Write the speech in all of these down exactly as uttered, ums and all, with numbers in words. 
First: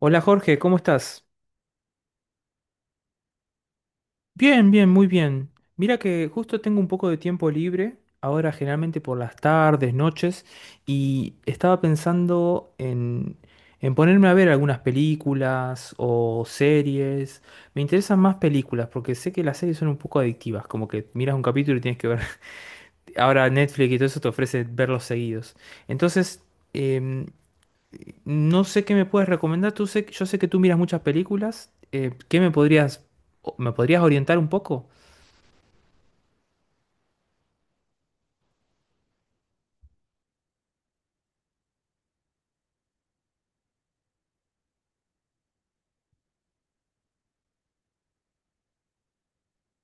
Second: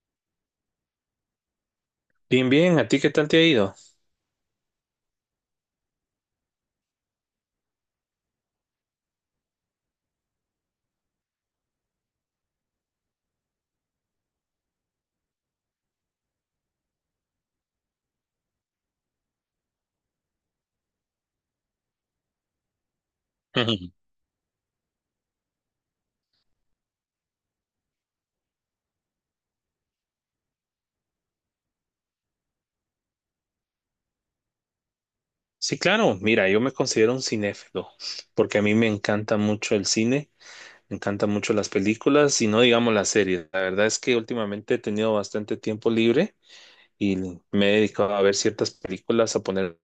Hola Jorge, ¿cómo estás? Bien, bien, ¿a ti qué tal te ha ido? Bien, bien, muy bien. Mira que justo tengo un poco de tiempo libre, ahora generalmente por las tardes, noches, y estaba pensando en, en ponerme a ver algunas películas o series. Me interesan más películas porque sé que las series son un poco adictivas, como que miras un capítulo y tienes que ver. Ahora Netflix y todo eso te ofrece verlos seguidos. Entonces, em, no sé qué me puedes recomendar. Tú sé, yo sé que tú miras muchas películas. Eh, ¿qué me podrías, o- me podrías orientar un poco? Sí, claro, mira, yo me considero un cinéfilo, porque a mí me encanta mucho el cine, me encantan mucho las películas y no digamos las series. La verdad es que últimamente he tenido bastante tiempo libre y me he dedicado a ver ciertas películas, a poner,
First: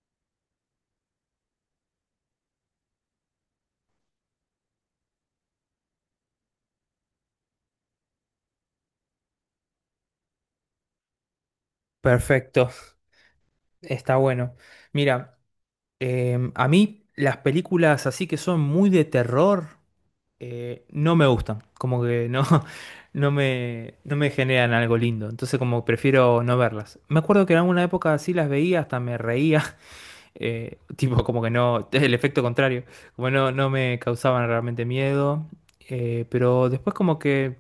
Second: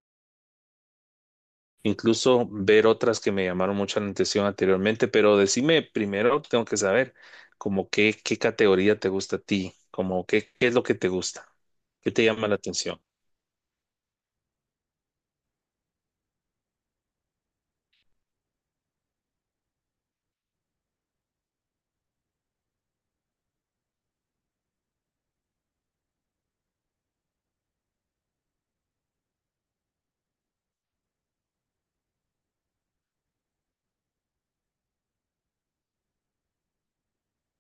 incluso ver otras que me llamaron mucho la atención anteriormente, pero decime primero, tengo que saber, como qué, qué categoría te gusta a ti, como qué, qué es lo que te gusta, qué te llama la Perfecto, atención. está bueno. Mira, em, a mí las películas así que son muy de terror eh, no me gustan. Como que no, no me, no me generan algo lindo. Entonces como prefiero no verlas. Me acuerdo que en alguna época así las veía, hasta me reía. Eh, tipo, como que no, el efecto contrario, como no, no me causaban realmente miedo, eh, pero después como que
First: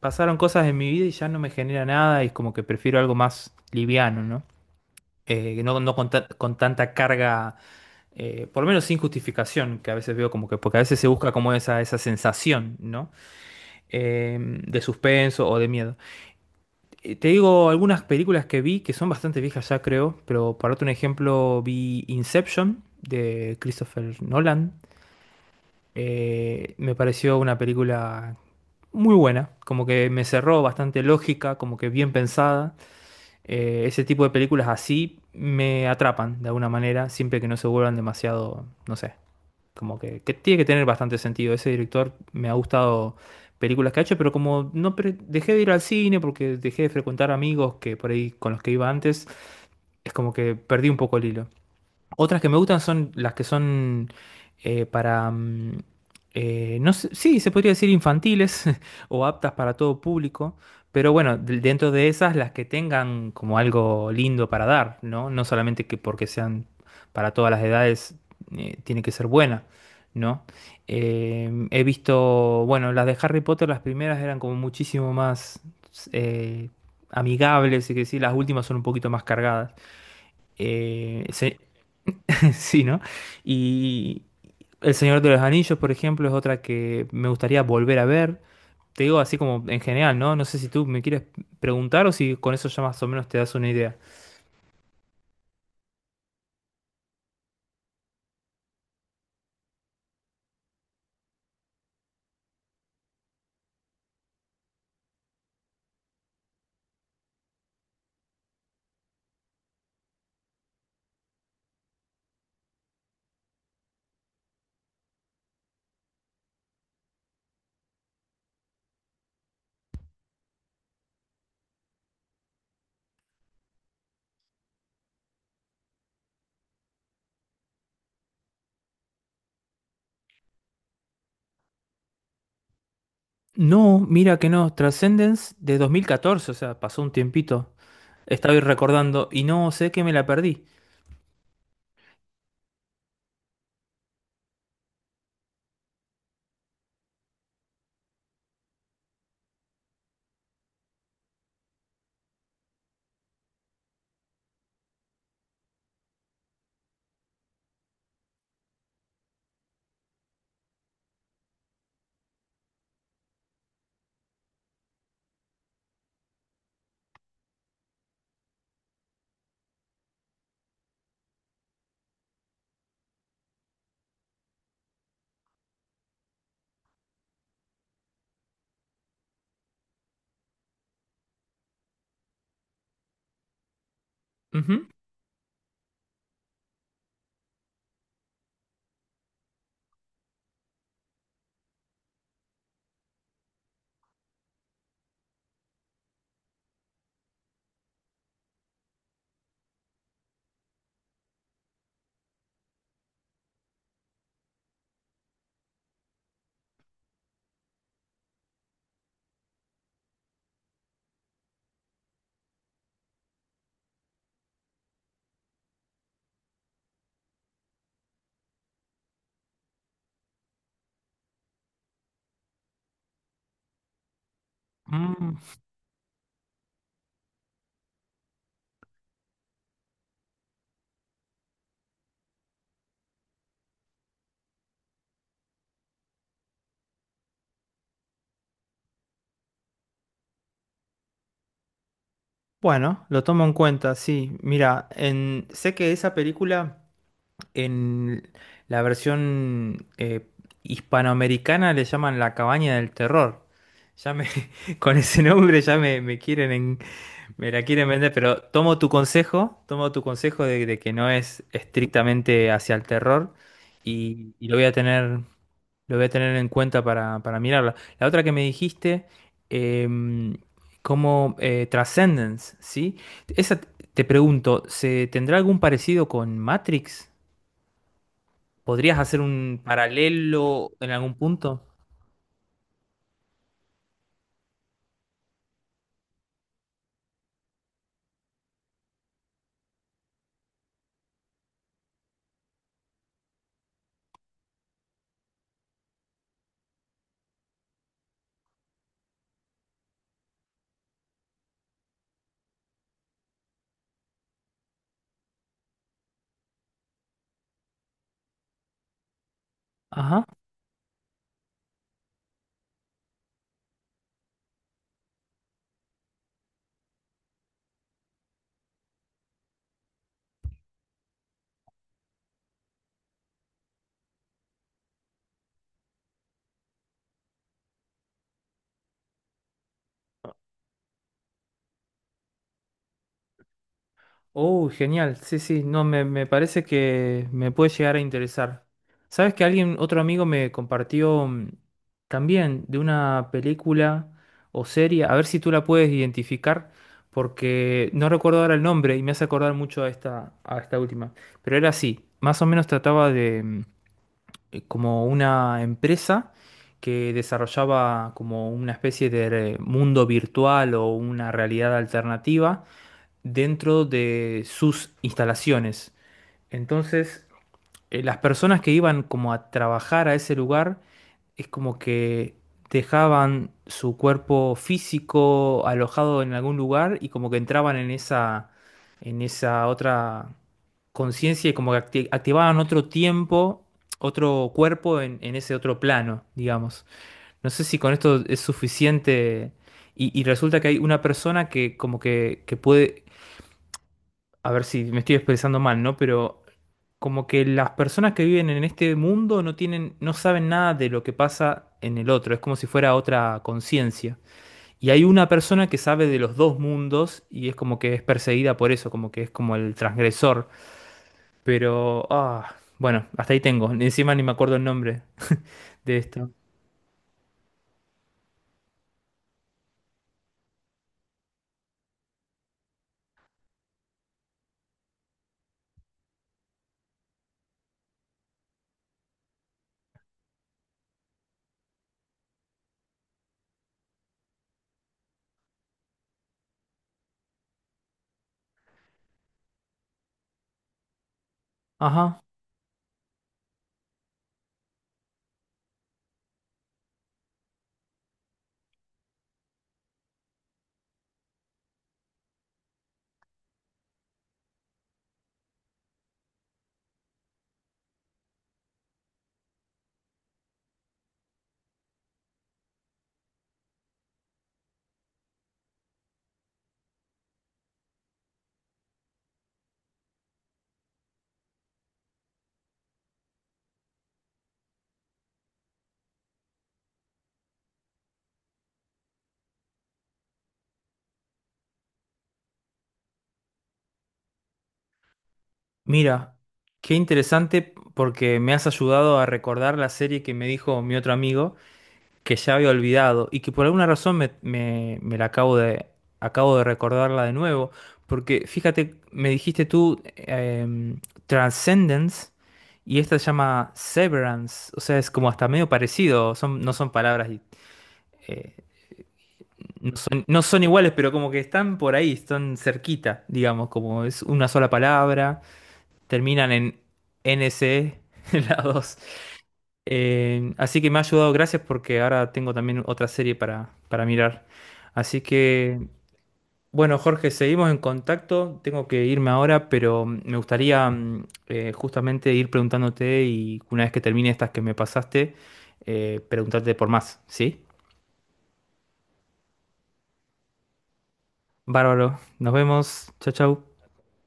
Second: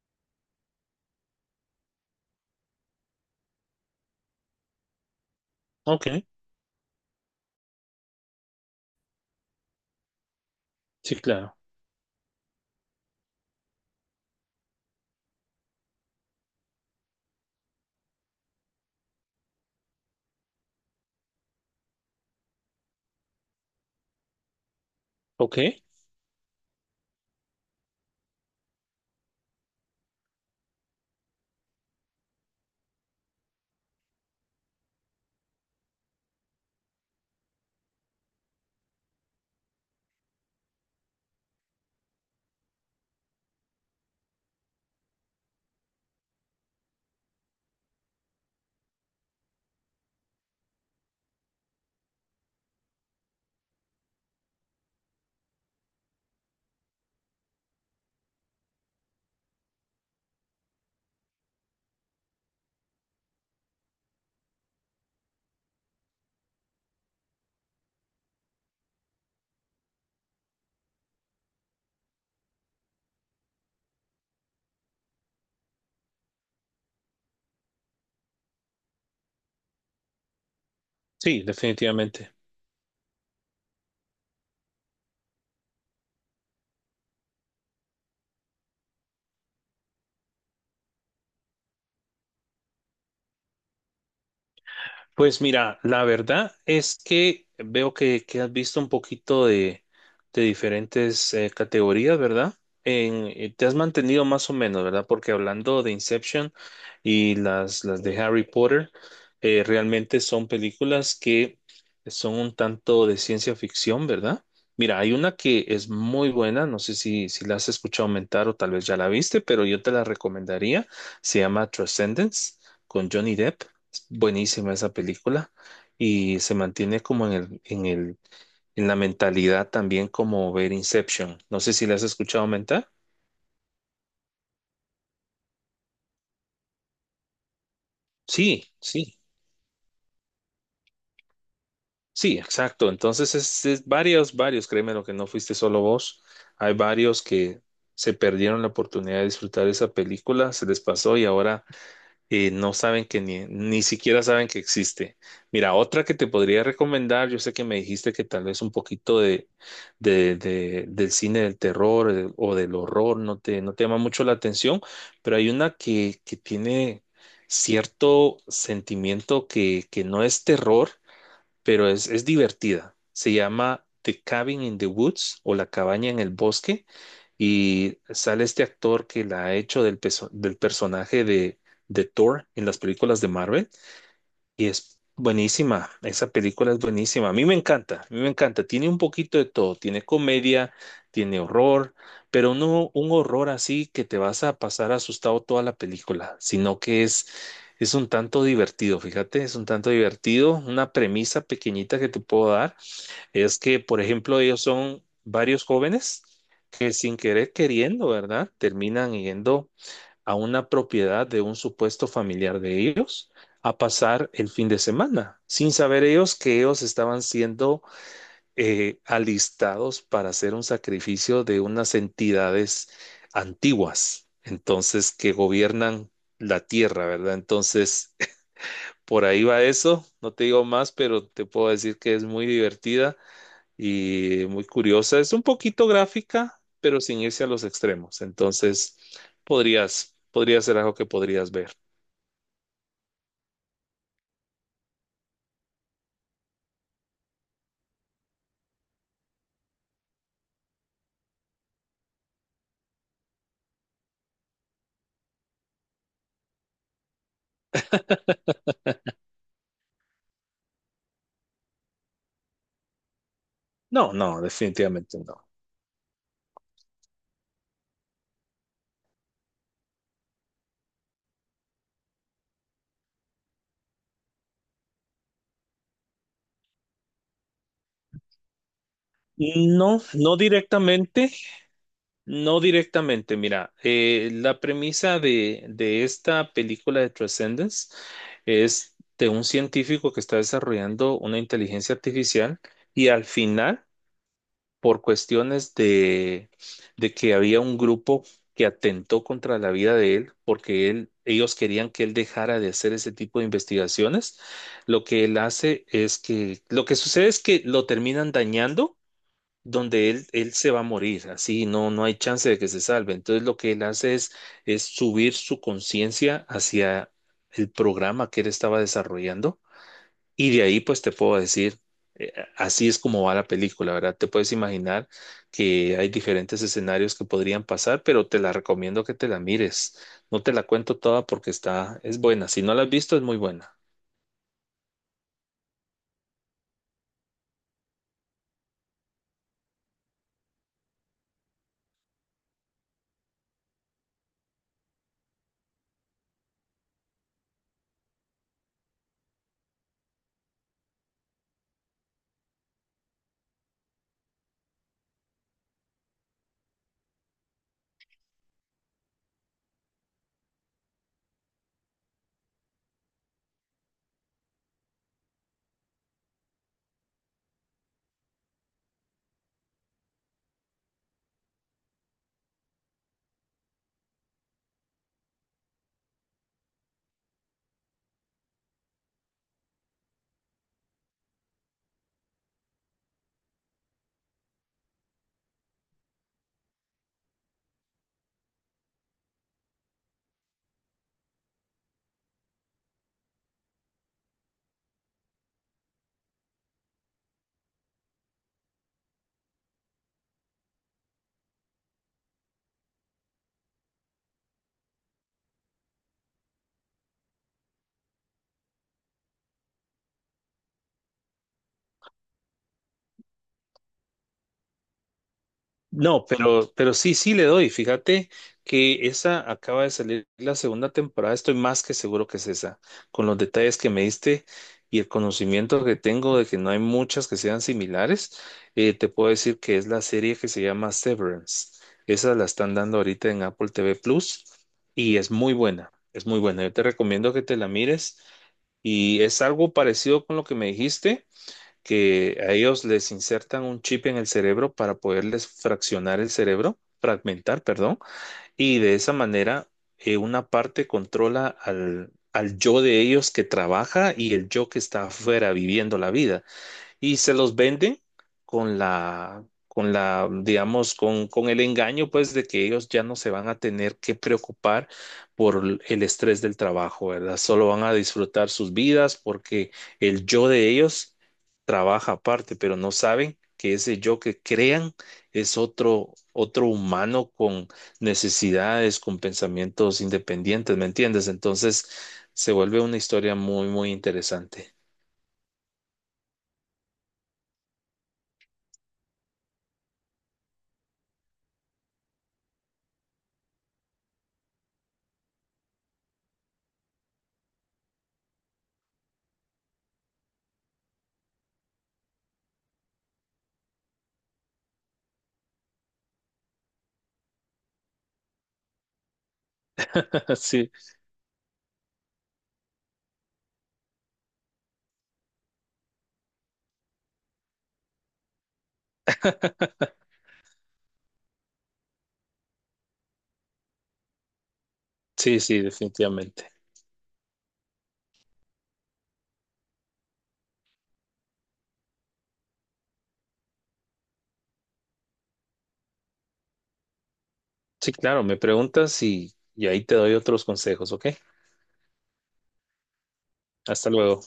pasaron cosas en mi vida y ya no me genera nada y es como que prefiero algo más liviano, ¿no? Eh, que no, no Ok, con, ta- con tanta carga, eh, por lo menos sin justificación, que a veces veo como que, porque a veces se sí, busca como claro. esa, esa sensación, ¿no? Em, de suspenso o de miedo. Eh, Te digo algunas películas que vi que son bastante viejas ya, creo, pero para otro ejemplo vi Inception de Christopher Nolan. Ok. Eh, me pareció una película muy buena, como que me cerró bastante lógica, como que bien pensada. Eh, ese tipo de películas así me atrapan de alguna manera, siempre que no se vuelvan demasiado, no sé, como que, que tiene que tener bastante sentido. Ese director me ha gustado películas que ha hecho, pero como no pre- dejé de ir al cine porque dejé de frecuentar amigos que por ahí con los que iba antes, es como que perdí un poco el hilo. Otras que me gustan son las que son eh, para, mm, eh, no sé, sí, se podría decir infantiles o aptas para todo público, pero bueno, de- dentro de esas las que tengan como algo lindo para dar, ¿no? No solamente que porque sean para todas las edades eh, tiene que ser buena, ¿no? Eh, he visto, bueno, las de Harry Potter, las primeras eran como muchísimo más eh, amigables, y que sí, las últimas son un poquito más cargadas. Eh, Sí, se- definitivamente. sí, ¿no? Y El Señor de los Anillos, por ejemplo, es otra que me gustaría volver a ver. Te digo así como en general, ¿no? No sé si tú me quieres preguntar o si con eso ya más o menos te das una idea. Pues mira, la verdad es que veo que, que has visto un poquito de, de diferentes eh, categorías, ¿verdad? En, eh, te has mantenido más o menos, ¿verdad? Porque hablando de Inception y las, las de Harry Potter, eh, realmente son películas que son un tanto de ciencia ficción, ¿verdad? Mira, hay una que es muy buena, no sé si, si la has escuchado aumentar o tal vez ya la viste, pero yo te la recomendaría. Se llama Transcendence con Johnny Depp. Buenísima esa película y se mantiene como en el, en el, en la mentalidad también como ver Inception. No sé si la has escuchado mentar. No, mira que no. Transcendence de dos mil catorce, o sea, pasó un tiempito. Estaba Sí, sí, recordando y no sé que me la perdí. sí, exacto. Entonces es, es varios, varios, créeme lo que no fuiste solo vos. Hay varios que se perdieron la oportunidad de disfrutar esa película, se les pasó y ahora eh, no saben que ni, ni siquiera saben que existe. Mira, otra que te podría recomendar, yo sé que me dijiste que tal vez un poquito de, de- de- del cine del terror eh, o del horror no te, no te llama mucho la atención, pero hay una que, que tiene cierto sentimiento que, que no es terror, pero es, es divertida. Se llama The Cabin in the Woods o La cabaña en el bosque y sale este actor que la ha hecho del, peso- del personaje de, de Thor en las películas de Marvel y Ujú. es buenísima, esa película es buenísima. A mí me encanta, a mí me encanta. Tiene un poquito de todo, tiene comedia, tiene horror, pero no un horror así que te vas a pasar asustado toda la película, sino que es, es un tanto divertido, fíjate, es un tanto divertido. Una premisa pequeñita que te puedo dar es que, por ejemplo, ellos son varios jóvenes que sin querer queriendo, ¿verdad? Terminan yendo a una propiedad de un supuesto familiar de ellos a pasar el fin de semana, sin saber ellos que ellos estaban siendo eh, alistados para hacer un sacrificio de unas entidades antiguas, entonces que Mm, gobiernan la tierra, ¿verdad? Entonces, por ahí va eso, no te digo más, pero te puedo decir que es muy divertida y muy curiosa. Es un poquito gráfica, pero sin irse a los extremos. Entonces, podrías, podría ser algo que podrías ver. bueno, lo tomo en cuenta, sí. Mira, en... sé que esa película. En la versión eh, hispanoamericana le llaman La Cabaña del Terror. Ya me, con ese nombre ya me, me quieren en- me la quieren vender, pero tomo tu consejo, tomo tu consejo de, de que no es estrictamente hacia el terror No, y, no, y lo voy a definitivamente tener, no. lo voy a tener en cuenta para, para mirarla. La otra que me dijiste, em, como eh, Transcendence, ¿sí? Esa, t- Te pregunto, ¿se tendrá algún parecido con Matrix? ¿Podrías hacer un No, no paralelo en algún directamente, punto? no directamente. Mira, eh, la premisa de, de esta película de Transcendence es de un científico que está desarrollando una inteligencia artificial y al final por cuestiones de, de que había un grupo que atentó contra la vida de él, porque él, ellos querían que él dejara de hacer ese tipo de investigaciones. Lo que él hace es que, lo que sucede es que lo terminan dañando, donde Ajá. él, él se va a morir, así no, no hay chance de que se salve. Entonces lo que él hace es, es subir su conciencia hacia el programa que él estaba desarrollando y de ahí, pues te puedo decir, eh, así es como va la película, ¿verdad? Te puedes imaginar que hay diferentes escenarios que podrían pasar, pero te la recomiendo que te la mires. No te la cuento toda porque está, es buena. Si no la has visto, es muy buena. Oh, genial. Sí, sí. No, me, me parece que me puede llegar a interesar. ¿Sabes que alguien, otro amigo me compartió mm, también de una película o serie? A ver si tú la puedes identificar, porque no recuerdo ahora el nombre y me hace acordar mucho a esta, a esta última. Pero era así. Más o menos trataba de, mm, eh, como una empresa que desarrollaba como una especie de eh, mundo virtual o una realidad alternativa dentro de sus instalaciones. Entonces, eh, las personas que iban como a trabajar a ese lugar es como que dejaban su cuerpo físico alojado en algún lugar y como que entraban en esa, en esa otra conciencia y como que acti- activaban otro tiempo, otro cuerpo en, en ese otro plano, digamos. No sé si con esto es suficiente y, y resulta que hay una persona que como que, que puede a ver si me estoy expresando mal, ¿no? Pero como que las personas que viven en este mundo no tienen, no saben nada de lo que pasa en el otro, es como si fuera otra conciencia. Y hay una persona que sabe de los dos mundos y es como que es perseguida por eso, como que es como el transgresor. Pero, ah, bueno, hasta ahí tengo, ni encima ni me acuerdo el nombre de No, esto. pero, pero sí, sí le doy. Fíjate que esa acaba de salir la segunda temporada. Estoy más que seguro que es esa, con los detalles que me diste y el conocimiento que tengo de que no hay muchas que sean similares. Eh, te puedo decir que es la serie que se llama Severance. Esa la están dando ahorita en Apple T V Plus y es muy buena. Es muy buena. Yo te recomiendo que te la mires y es algo parecido con lo que me dijiste Ajá, que a ellos les insertan un chip en el cerebro para poderles fraccionar el cerebro, fragmentar, perdón, y de esa manera eh, una parte controla al, al yo de ellos que trabaja y el yo que está afuera viviendo la vida y se los venden con la, con la, digamos, con, con el engaño, pues, de que ellos ya no se van a tener que preocupar por el estrés del trabajo, ¿verdad? Solo van a disfrutar sus vidas porque el yo de ellos trabaja aparte, pero no saben que ese yo que crean es otro, otro humano con necesidades, con pensamientos independientes, ¿me entiendes? Entonces se vuelve una historia muy, muy interesante. mira, qué interesante porque me has ayudado a recordar la serie que me dijo mi otro amigo. Que ya había olvidado y que por alguna razón me, me- me la acabo de, acabo de recordarla de nuevo, porque fíjate, me dijiste tú eh, Transcendence y esta se llama Severance, o sea, es como hasta medio parecido, son, no son palabras, eh, no son, no son Sí. iguales, pero como que están por ahí, están cerquita, digamos, como es una sola palabra, terminan en N C, las dos. Eh, así que me ha ayudado, gracias, porque ahora tengo también otra serie para, para mirar. Así Sí, sí, que, definitivamente. bueno, Jorge, seguimos en contacto. Tengo que irme ahora, pero me gustaría mm, eh, justamente ir preguntándote y una vez que termine estas que me pasaste, eh, preguntarte por más, ¿sí? Sí, claro, me preguntas y, y ahí te doy otros consejos, ¿ok? Bárbaro, nos vemos. Chau, chau. Hasta luego.